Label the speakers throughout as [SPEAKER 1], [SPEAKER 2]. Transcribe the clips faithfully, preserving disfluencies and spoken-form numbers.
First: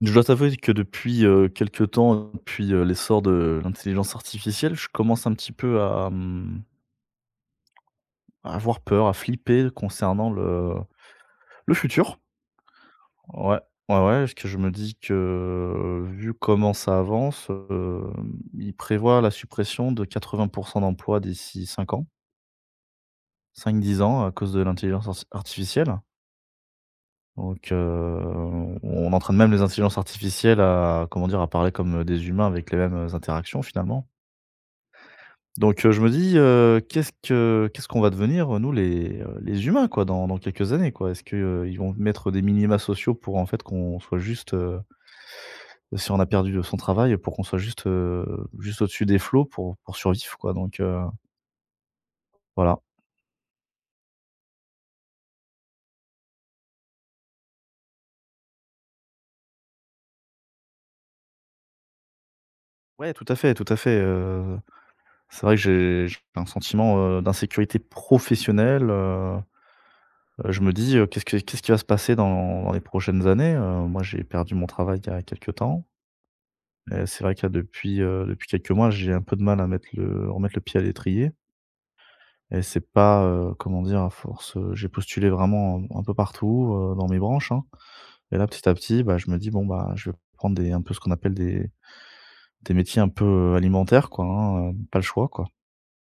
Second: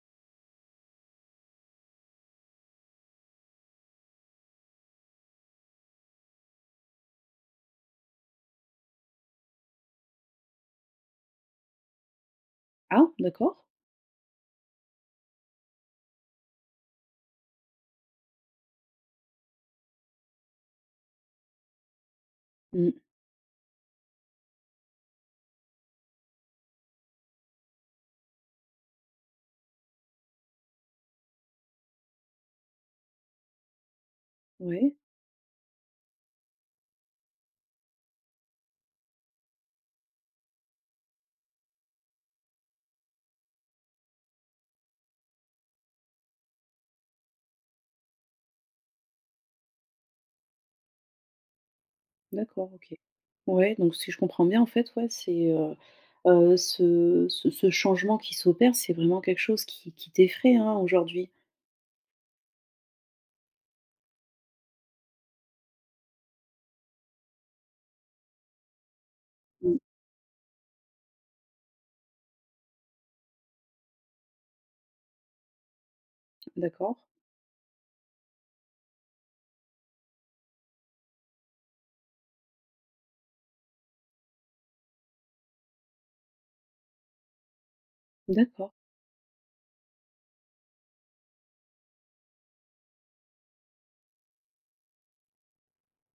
[SPEAKER 1] Je dois t'avouer que depuis, heu, quelques temps, hein, depuis, heu, l'essor de l'intelligence artificielle, je commence un petit peu à, hem, à avoir peur, à flipper concernant le, heu, le futur.
[SPEAKER 2] Ah! D'accord.
[SPEAKER 1] Ouais, ouais, ouais, parce que je me dis que, vu comment ça avance, hem, ils prévoient la suppression de quatre-vint pour cent d'emplois d'ici cinq ans.
[SPEAKER 2] Mmh.
[SPEAKER 1] cinq-dix ans, à cause de l'intelligence arti artificielle. Donc, heu, on on on entraîne même les intelligences artificielles à, comment dire, à parler comme, heu, des humains avec les mêmes, heu, interactions finalement.
[SPEAKER 2] Ouais.
[SPEAKER 1] Donc, heu, je me dis, heu, qu'est-ce que qu'est-ce qu'on va devenir, heu, nous les, heu, les humains quoi, dans dans quelques années, quoi? Est-ce qu'ils vont mettre des minima sociaux pour en fait qu'on soit juste, heu, si on a perdu, heu, son travail pour qu'on soit juste, heu, juste au-dessus des flots pour pour survivre quoi donc, heu.
[SPEAKER 2] D'accord,
[SPEAKER 1] Voilà.
[SPEAKER 2] OK. Ouais, donc si je comprends bien en fait, ouais c'est, heu, heu, ce ce ce changement qui s'opère, c'est vraiment quelque chose qui qui t'effraye, hein, aujourd'hui?
[SPEAKER 1] Ouais, tout à fait, tout à fait, heu, c'est vrai que j'ai j'ai p un sentiment, heu, d'insécurité professionnelle, heu,
[SPEAKER 2] Mmh.
[SPEAKER 1] heu, je me dis, heu, qu'est-ce que qu'est-ce qui va se passer dans les prochaines années, heu? Moi j'ai perdu mon travail il y a quelque temps.
[SPEAKER 2] D'accord.
[SPEAKER 1] Et, c'est vrai qu'il y a depuis, heu, depuis quelques mois j'ai un peu de mal à mettre le remettre le pied à l'étrier. Et c'est pas, heu, comment dire? À force, heu, j'ai postulé vraiment u un peu partout, heu, dans mes branches, hein. Et là petit
[SPEAKER 2] D'accord.
[SPEAKER 1] à petit, bah, je me dis bon, bah, je vais prendre des un peu ce qu'on appelle des des métiers un peu, heu, alimentaires quoi, hein, heu, pas le choix quoi.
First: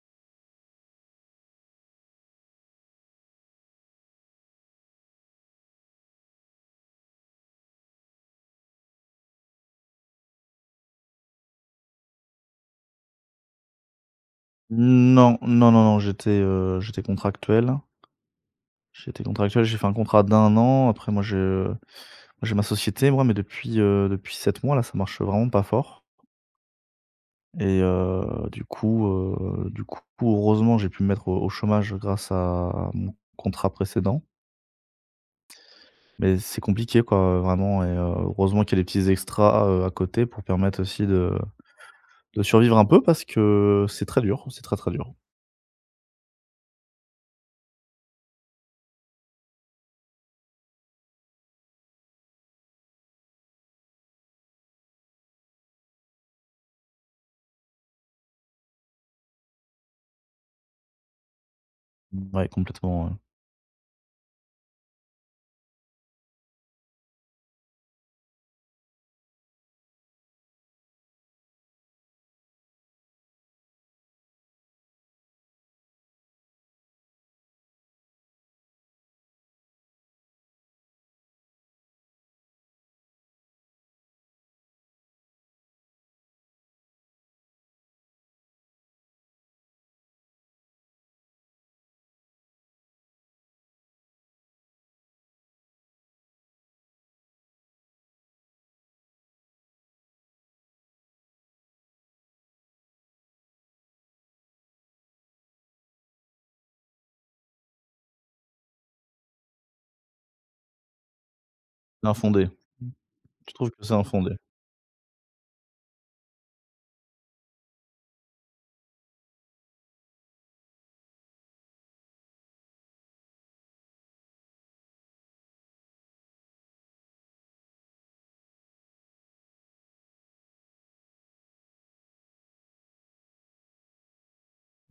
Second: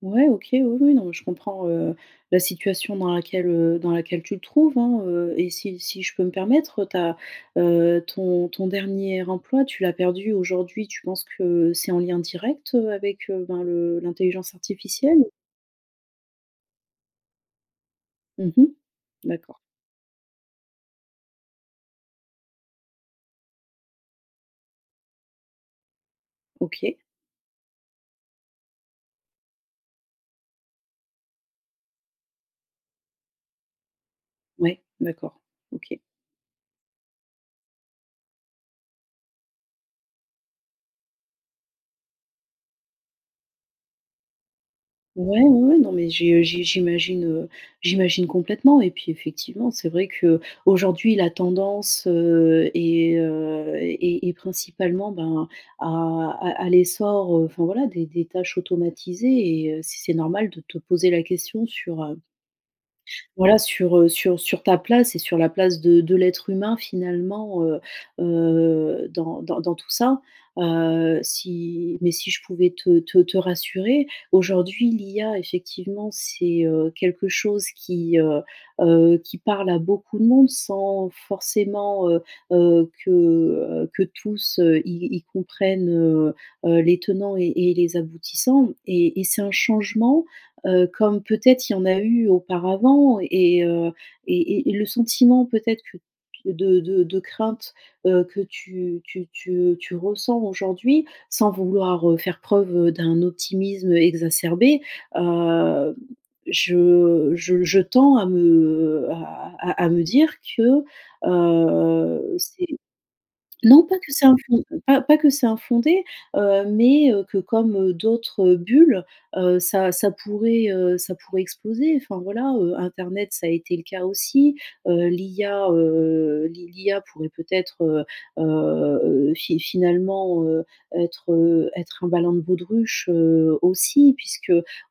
[SPEAKER 2] Ouais OK, oui, oui, non, mais je comprends, heu, la situation dans laquelle, heu, dans laquelle tu te trouves, hein, heu, et si si je peux me permettre, heu, ta, heu, ton ton dernier emploi tu l'as perdu aujourd'hui, tu penses que c'est en lien direct, heu, avec, heu, ben, le l'intelligence
[SPEAKER 1] N
[SPEAKER 2] artificielle?
[SPEAKER 1] non, non, non, non, j'étais heu, j'étais contractuel.
[SPEAKER 2] Mmh mh,
[SPEAKER 1] J'étais
[SPEAKER 2] d'accord.
[SPEAKER 1] contractuel. J'ai fait un contrat d'un an, après moi, je bah, j'ai ma société moi, mais depuis, heu, depuis sept mois, là, ça marche vraiment pas fort.
[SPEAKER 2] OK.
[SPEAKER 1] Et heu, du coup, heu du coup heureusement j'ai pu me mettre au au chômage grâce à mon contrat précédent.
[SPEAKER 2] Ouais, d'accord, OK.
[SPEAKER 1] Mais c'est compliqué quoi heu, vraiment et heu, heureusement qu'il y a des petits extras, heu, à côté pour permettre aussi de de survivre un peu parce que c'est très dur, c'est très, très dur.
[SPEAKER 2] Ouais, ouais, non, mais j'ai heu j'ai j'imagine, heu j'imagine complètement et puis effectivement c'est vrai qu'aujourd'hui la tendance, heu, est heu est est principalement ben, à à à l'essor enfin voilà des des tâches automatisées et heu, si c'est normal de te poser la question sur heu
[SPEAKER 1] Ouais, complètement, ouais.
[SPEAKER 2] voilà sur heu sur sur ta place et sur la place de de l'être humain finalement heu heu, dans dans dans tout ça. Heu, si mais si je pouvais te te te rassurer aujourd'hui l'IA effectivement c'est heu, quelque chose qui heu heu, qui parle à beaucoup de monde sans forcément heu heu, que heu que tous y y comprennent heu heu, les tenants et et les aboutissants et et c'est un changement heu, comme peut-être il y en a eu auparavant et heu et et le sentiment peut-être que de de de crainte, heu, que tu tu tu heu tu ressens aujourd'hui sans vouloir faire preuve d'un optimisme exacerbé, hem, je je je tends à me à à à à me dire que, heu
[SPEAKER 1] L'infondé,
[SPEAKER 2] c'est
[SPEAKER 1] je trouve que
[SPEAKER 2] non
[SPEAKER 1] c'est
[SPEAKER 2] pas que c'est
[SPEAKER 1] infondé.
[SPEAKER 2] infon pas pas que c'est infondé, heu, mais heu, que comme d'autres bulles, heu, ça ça pourrait, heu ça pourrait exploser. Enfin voilà, heu, internet ça a été le cas aussi, heu, l'IA heu l'I l'IA pourrait peut-être, heu heu heu, fi finalement heu, être, heu être un ballon de baudruche, heu, aussi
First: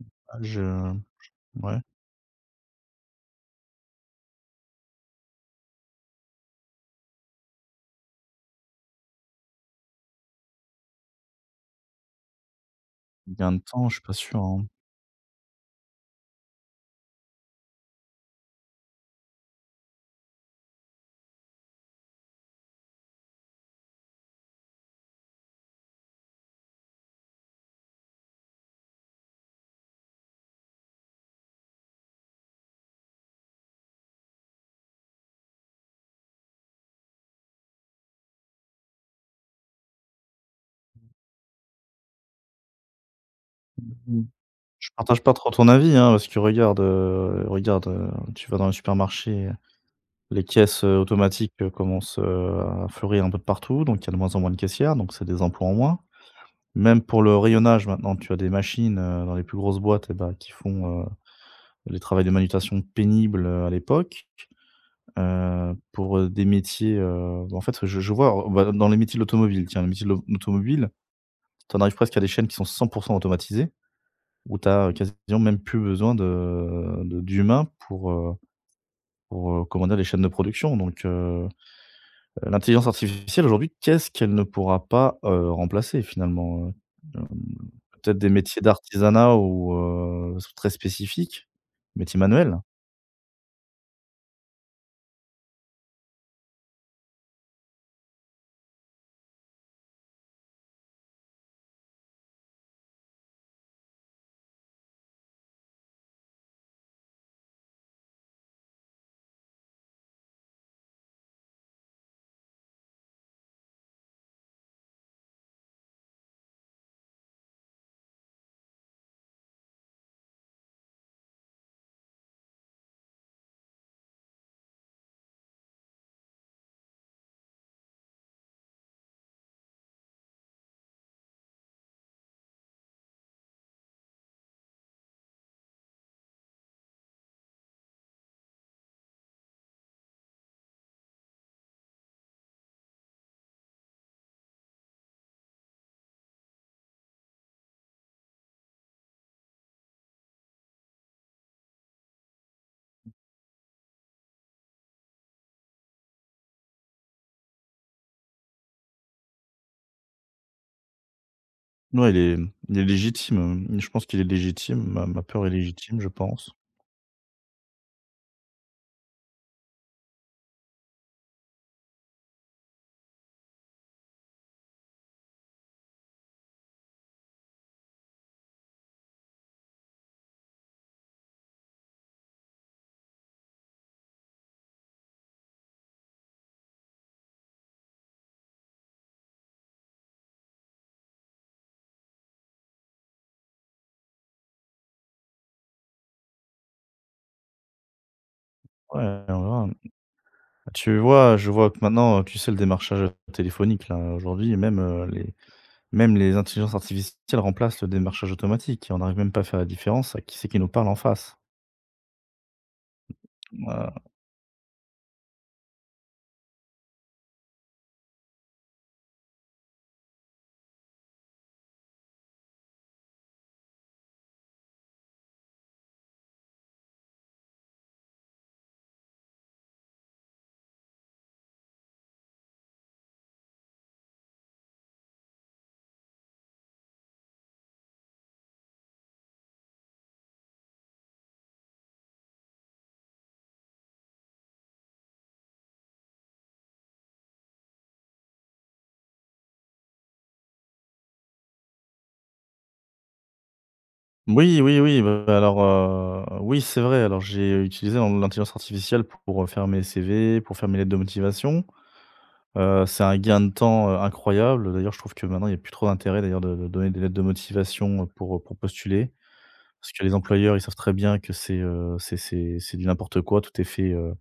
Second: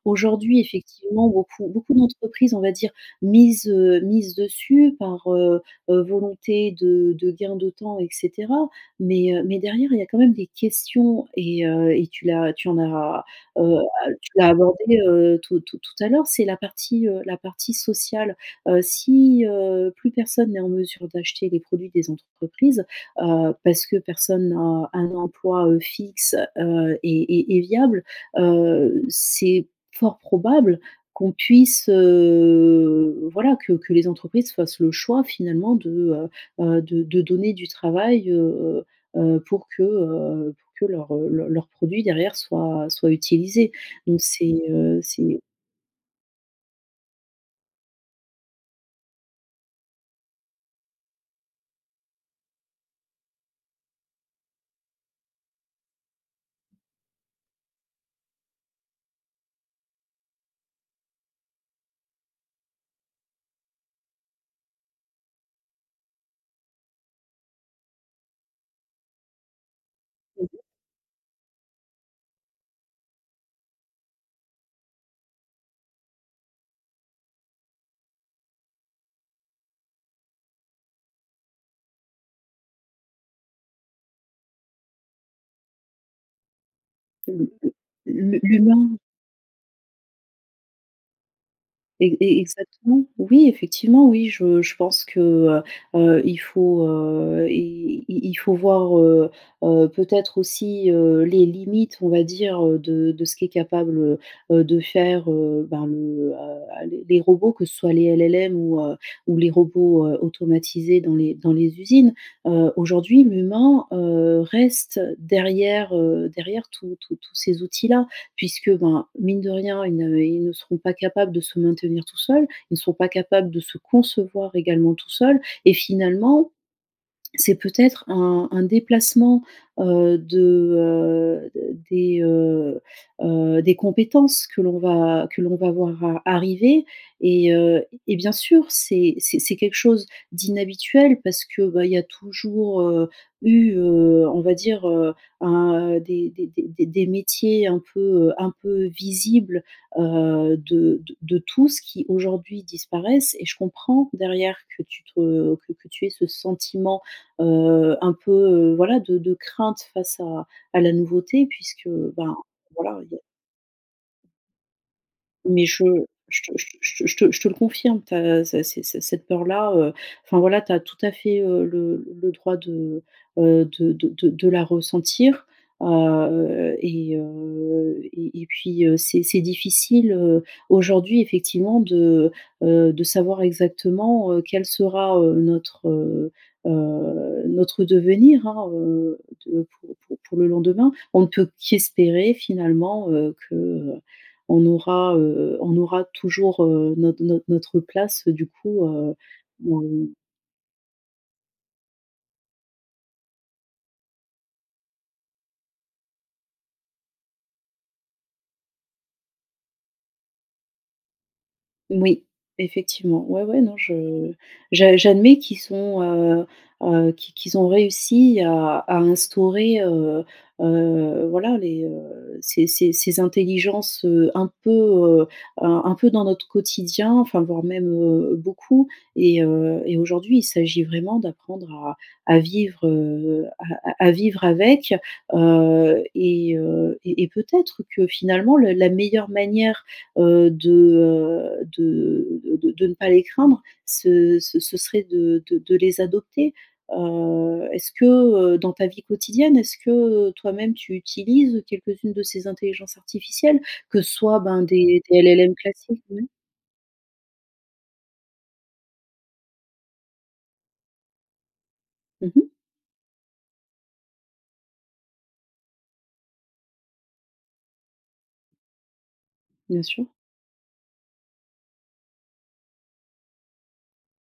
[SPEAKER 1] Ouais, je
[SPEAKER 2] effectivement
[SPEAKER 1] j
[SPEAKER 2] beaucoup
[SPEAKER 1] mouais.
[SPEAKER 2] beaucoup d'entreprises on va dire misent, heu mises dessus par heu heu, volonté de de gain de temps et cetera, mais heu mais derrière il y a quand même des questions et, heu et tu l'as tu en as,
[SPEAKER 1] Gains de
[SPEAKER 2] heu
[SPEAKER 1] temps, je suis
[SPEAKER 2] a
[SPEAKER 1] pas sûr
[SPEAKER 2] tu as
[SPEAKER 1] hein.
[SPEAKER 2] abordé heu, tout tout tout à l'heure. C'est la partie, heu, la partie sociale. Heu, si heu, plus personne n'est en mesure d'acheter des produits des entrepreprise, heu, parce que personne n'a un emploi, heu, fixe heu, et et et viable, heu, c'est fort probable qu'on puisse, heu, voilà que que les entreprises fassent le choix finalement de heu heu, de de donner du travail heu heu, pour que pour que
[SPEAKER 1] Mmh.
[SPEAKER 2] leur leur produit derrière soit soit utilisé
[SPEAKER 1] Mmh
[SPEAKER 2] donc
[SPEAKER 1] mh.
[SPEAKER 2] c'est
[SPEAKER 1] Je
[SPEAKER 2] heu,
[SPEAKER 1] partage pas
[SPEAKER 2] c'est
[SPEAKER 1] trop ton avis hein! Parce que regardes heu regarde heu, tu vas dans le supermarché, les caisses, heu, automatiques commencent, heu, à fleurir un peu de partout, donc il y a de moins en moins de caissières, donc c'est des emplois en moins. Même pour le rayonnage, maintenant tu as des machines, heu, dans les plus grosses boîtes et bah, qui font, heu, les travails de manutention pénible, heu, à l'époque, heu, pour heu, des métiers heu. Bah, en fait, heu, je je vois, on va dans les métiers de l'automobile, tiens le métier de l'au de
[SPEAKER 2] Mmh mh.
[SPEAKER 1] l'automobile, tu en arrives presque à des chaînes qui sont cent pour cent automatisées, ou tu as quasiment même plus besoin de de d'humain pour heu pour heu, commander les chaînes de production donc heu heu, l'intelligence artificielle aujourd'hui qu'est-ce qu'elle ne pourra pas heu, remplacer finalement heu hem,
[SPEAKER 2] L
[SPEAKER 1] peut-être des
[SPEAKER 2] l
[SPEAKER 1] métiers
[SPEAKER 2] l'humain.
[SPEAKER 1] d'artisanat ou heu, c'est très spécifiques,
[SPEAKER 2] E
[SPEAKER 1] métier
[SPEAKER 2] e
[SPEAKER 1] manuel?
[SPEAKER 2] exactement! Oui, effectivement, oui, je je pense que heu heu, il faut heu, i i il faut voir heu heu, peut-être aussi, heu, les limites on va dire, heu, de de ce qu'est capable, heu, de faire, heu, bah le heu, les les robots. Que ce soit les LLM ou, heu, les robots, heu, automatisés dans les dans les usines. Heu, aujourd'hui l'humain, heu, reste derrière, heu derrière tous tous tous ces outils là puisque, ben, mine de rien ils ne ils ne seront pas capables de se maintenir tout seul, ils ne seront pas capables de se concevoir également tout seul, et finalement, c'est peut-être un un déplacement, heu, de, heu des heu heu, des compétences que l'on va que l'on va voir a arriver et heu et bien sûr c'est c'est c'est quelque chose d'inhabituel parce que bah, il y a toujours heu, eu heu, on va dire heu, un heu des des des des métiers un peu heu un peu visibles, heu, de de de tous, qui aujourd'hui disparaissent et je comprends derrière que tu te que que tu aies ce sentiment, heu, un peu voilà de de crainte face à à la nouveauté, puisque,
[SPEAKER 1] Ouais, il
[SPEAKER 2] ben,
[SPEAKER 1] est il est
[SPEAKER 2] voilà, il y a.
[SPEAKER 1] légitime. Je pense qu'il est légitime. Ma ma peur est
[SPEAKER 2] Mais je
[SPEAKER 1] légitime, je
[SPEAKER 2] je
[SPEAKER 1] pense.
[SPEAKER 2] te je te je te je te je te le confirme tu as ça c ces cette peur-là heu, enfin voilà tu as tout à fait heu le le le droit de heu de de de la ressentir. Heu et heu et et et puis heu, c'est c'est difficile, heu, aujourd'hui effectivement de heu de savoir exactement heu, quel sera, heu, notre, heu heu notre heu, devenir hein, heu, de pour pour pour le lendemain. On ne peut qu'espérer finalement heu, que heu, on aura heu on aura toujours, heu, notre notre notre place, heu, du coup heu.
[SPEAKER 1] Ouais, [unintelligible]
[SPEAKER 2] [unintelligible]
[SPEAKER 1] Tu vois, je vois que maintenant, heu, tu sais le démarchage téléphonique là, aujourd'hui et même heu, les même les intelligences artificielles remplacent le démarchage automatique et on n'arrive même pas à faire la différence. Avec qui c'est qui nous parle en face.
[SPEAKER 2] Moui, effectivement, ouais, ouais, non,
[SPEAKER 1] Moi
[SPEAKER 2] je j'a j'admets qu'ils sont, heu heu, qu qu'ils ont réussi à à instaurer, heu heu, voilà les heu, ces ces ces intelligences, heu, un peu, heu, un un peu dans notre quotidien, enfin voire même, heu, beaucoup et heu, et aujourd'hui il s'agit vraiment d'apprendre à à vivre, heu, à à à vivre avec, heu, et heu, et et peut-être que finalement le la meilleure manière, heu, de, heu, de de de ne pas les craindre ce ce serait de de de les adopter. Heu, est-ce que, heu, dans ta vie quotidienne, est-ce que, heu, toi-même tu utilises quelques-unes de ces intelligences artificielles? Que ce soit
[SPEAKER 1] Oui,
[SPEAKER 2] ben
[SPEAKER 1] oui, oui,
[SPEAKER 2] des des
[SPEAKER 1] bah,
[SPEAKER 2] LLM
[SPEAKER 1] alors,
[SPEAKER 2] classiques
[SPEAKER 1] heu,
[SPEAKER 2] mmh
[SPEAKER 1] heu, oui, c'est vrai. Alors, j'ai utilisé l l'intelligence artificielle pour, heu, faire mes CV, pour faire mes lettres de motivation.
[SPEAKER 2] Mmh mh.
[SPEAKER 1] Heu, c'est un gain de temps, heu, incroyable. D'ailleurs, je trouve que maintenant, il y a plus trop d'intérêt d'ailleurs de de donner des lettres de motivation pour pour postuler.
[SPEAKER 2] Bien
[SPEAKER 1] Parce que
[SPEAKER 2] sûr.
[SPEAKER 1] les employeurs, ils savent très bien que c'est, heu, c'est c'est c'est du n'importe quoi. Tout est fait, heu,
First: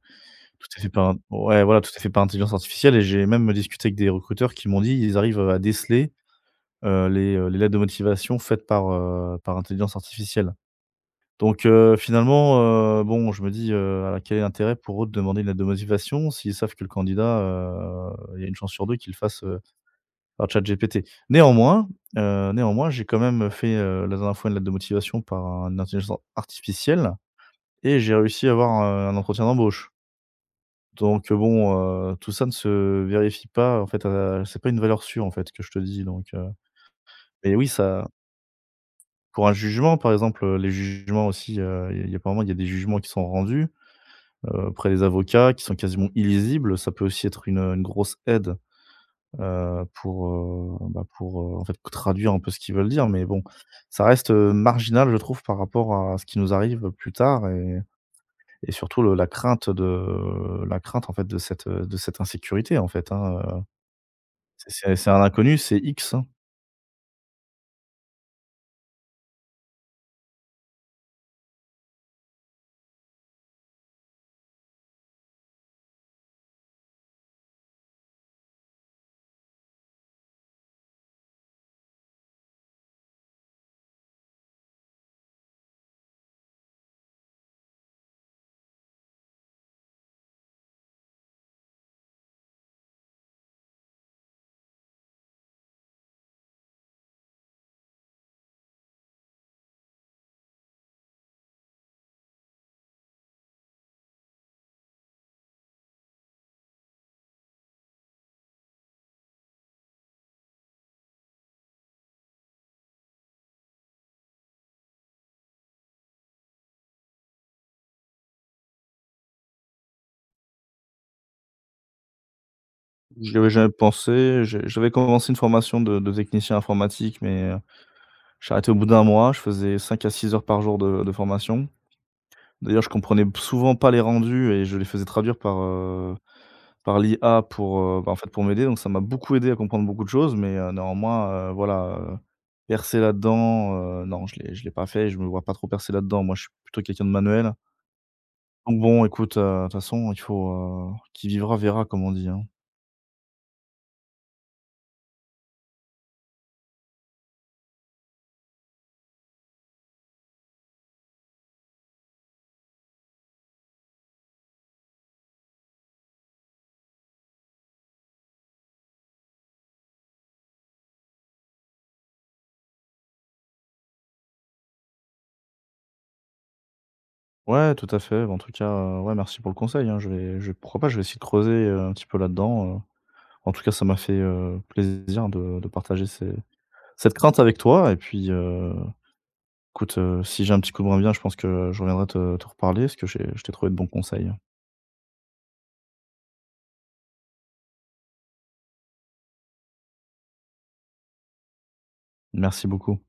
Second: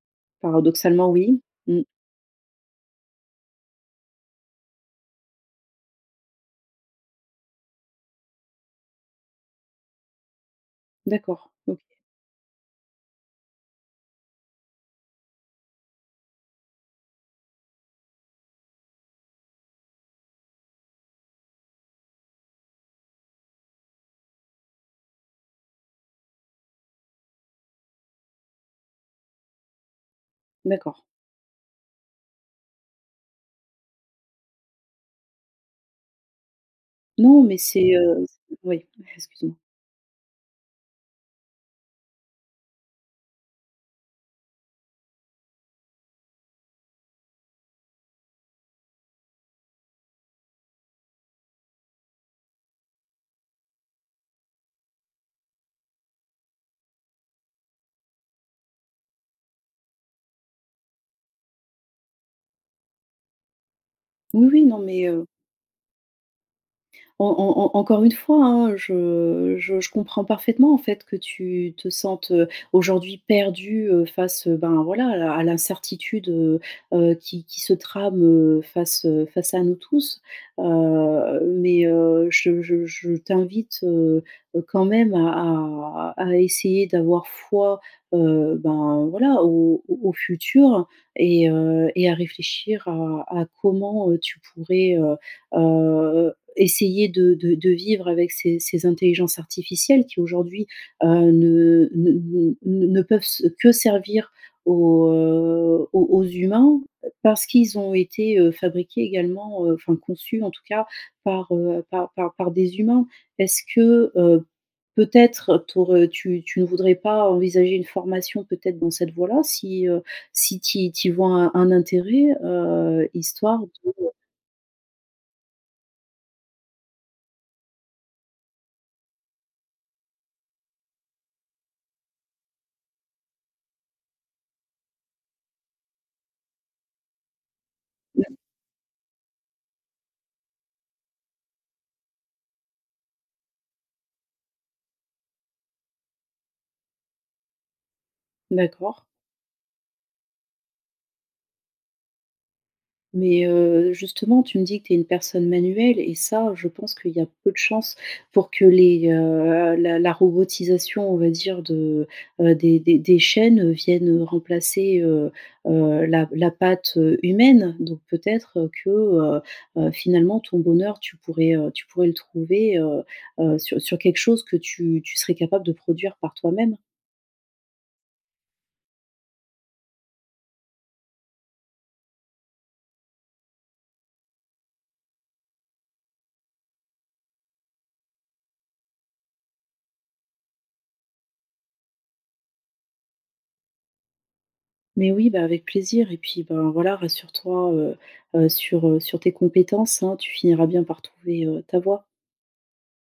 [SPEAKER 1] tout est fait
[SPEAKER 2] Paradoxalement,
[SPEAKER 1] par un
[SPEAKER 2] oui!
[SPEAKER 1] ouais,
[SPEAKER 2] Mmh.
[SPEAKER 1] voilà. Tout est fait par intelligence artificielle, et j'ai même discuté avec des recruteurs qui m'ont dit, ils arrivent, heu, à déceler, heu, les, heu, les lettres de motivation faites par, heu, par intelligence artificielle.
[SPEAKER 2] D'accord.
[SPEAKER 1] Donc,
[SPEAKER 2] OK.
[SPEAKER 1] heu, finalement heu, bon! Je me dis: «Heu, quel est l'intérêt pour eux de demander une lettre de motivation s'ils savent que le candidat, heu, il y a un chance sur deux qu'il le fasse, heu, par ChatGPT?» néanmoins, heu, néanmoins, j'ai quand même, heu, fait, heu, la dernière fois une lettre de motivation par un intelligent artificielle et j'ai réussi à avoir, heu, un entretien d'embauche!
[SPEAKER 2] D'accord.
[SPEAKER 1] Donc, heu, bon, heu, tout ça ne se vérifie pas en fait à c'est pas une valeur sûre en fait que je te dis donc, heu.
[SPEAKER 2] Non
[SPEAKER 1] Et
[SPEAKER 2] mais
[SPEAKER 1] oui
[SPEAKER 2] c'est,
[SPEAKER 1] ça
[SPEAKER 2] heu o ouais!
[SPEAKER 1] Pour un
[SPEAKER 2] Excuse-moi.
[SPEAKER 1] jugement par exemple, heu, les jugements aussi, heu, il y a apparemment, il y a des jugements qui sont rendus, heu, auprès des avocats qui sont quasiment illisibles. Ça peut aussi être une, heu, une grosse aide, heu, pour, heu, bah, pour, heu, en fait traduire un peu ce qu'ils veulent dire. Mais bon, ça reste, heu, marginal je trouve par rapport à ce qui nous arrive plus tard, et et surtout le la crainte, heu, de la crainte en fait de cette de cette insécurité en fait, hein, heu,
[SPEAKER 2] Oui oui
[SPEAKER 1] c'est
[SPEAKER 2] non
[SPEAKER 1] c'est
[SPEAKER 2] mais
[SPEAKER 1] c'est un
[SPEAKER 2] heu
[SPEAKER 1] inconnu, c'est X, hein.
[SPEAKER 2] En en en encore une fois, hein, je je je comprends parfaitement en fait que tu te sentes, heu, aujourd'hui perdu, heu, face, heu, ben, voilà à la à l'incertitude, heu heu, qui qui se trame, heu, face, heu, face à nous tous. Heu, mais, heu, je je je t'invite, heu heu, quand même à à à essayer d'avoir foi, heu, ben, voilà, au au au futur et heu, et à réfléchir à à comment, heu, tu pourrais, heu heu, essayer de de de vivre avec ces ces intelligences artificielles qui aujourd'hui, heu, ne ne ne ne peuvent se que servir aux heu, aux aux humains, parce qu'ils ont été, heu, fabriqués également, heu, enfin conçus en tout cas, par, heu, par par par des humains. Est-ce que, heu, peut-être t'aur heu, tu tu ne voudrais pas envisager une formation peut-être dans cette voie-là? Si, heu, si tu y tu y vois un intérêt? Heu,
[SPEAKER 1] J'y avais
[SPEAKER 2] Histoire
[SPEAKER 1] jamais
[SPEAKER 2] de heu
[SPEAKER 1] pensé, j j'avais commencé une formation de de technicien informatique, mais, heu, j'ai arrêté au bout d'un mois, je faisais cinq à six heures par jour de de formation. D'ailleurs, je comprenais p souvent pas les rendus et je les faisais traduire par, heu, par l'IA pour, heu, bah en fait
[SPEAKER 2] [unintelligible]
[SPEAKER 1] pour m'aider. Donc, ça m'a beaucoup aidé à comprendre beaucoup de choses, mais, heu, néanmoins, heu, voilà, heu, percer là-dedans, heu, non je l'ai je l'ai pas fait et je me vois pas trop percer là-dedans. Moi, je suis plutôt quelqu'un de manuel. Donc, bon,
[SPEAKER 2] D'accord.
[SPEAKER 1] écoute, heu, de toute façon, il faut qui vivra verra, comme on dit, hein?
[SPEAKER 2] Mais, heu, justement, tu me dis que tu es une personne manuelle et ça, je pense qu'il y a peu de chances pour que les, heu, la la robotisation on va dire de, heu, des des des chaînes, heu, viennent remplacer, heu heu, la la patte, heu, humaine. Donc peut-être, heu, que, heu heu, finalement ton bonheur tu pourrais, heu, tu pourrais le trouver, heu heu, sur sur quelque chose que tu tu serais capable de produire par toi-même?
[SPEAKER 1] Ouais, tout à fait. Bah, en tout cas, heu, ouais merci pour le conseil hein. Je vais je pourquoi pas, je vais essayer de creuser, heu, un petit peu là-dedans, heu. En tout cas, ça m'a fait, heu, plaisir de de partager ces cette crainte avec toi. Et puis, heu, écoute, heu, si j'ai un petit coup de moins bien je pense que je reviendrai te te reparler parce que j'ai je t'ai trouvé de bons conseils, hein.
[SPEAKER 2] Mais oui, bah, avec plaisir et puis, ben, voilà rassure-toi, heu heu, sur, heu, sur tes compétences, hein, tu finiras bien par trouver, heu, ta voie.
[SPEAKER 1] Merci beaucoup.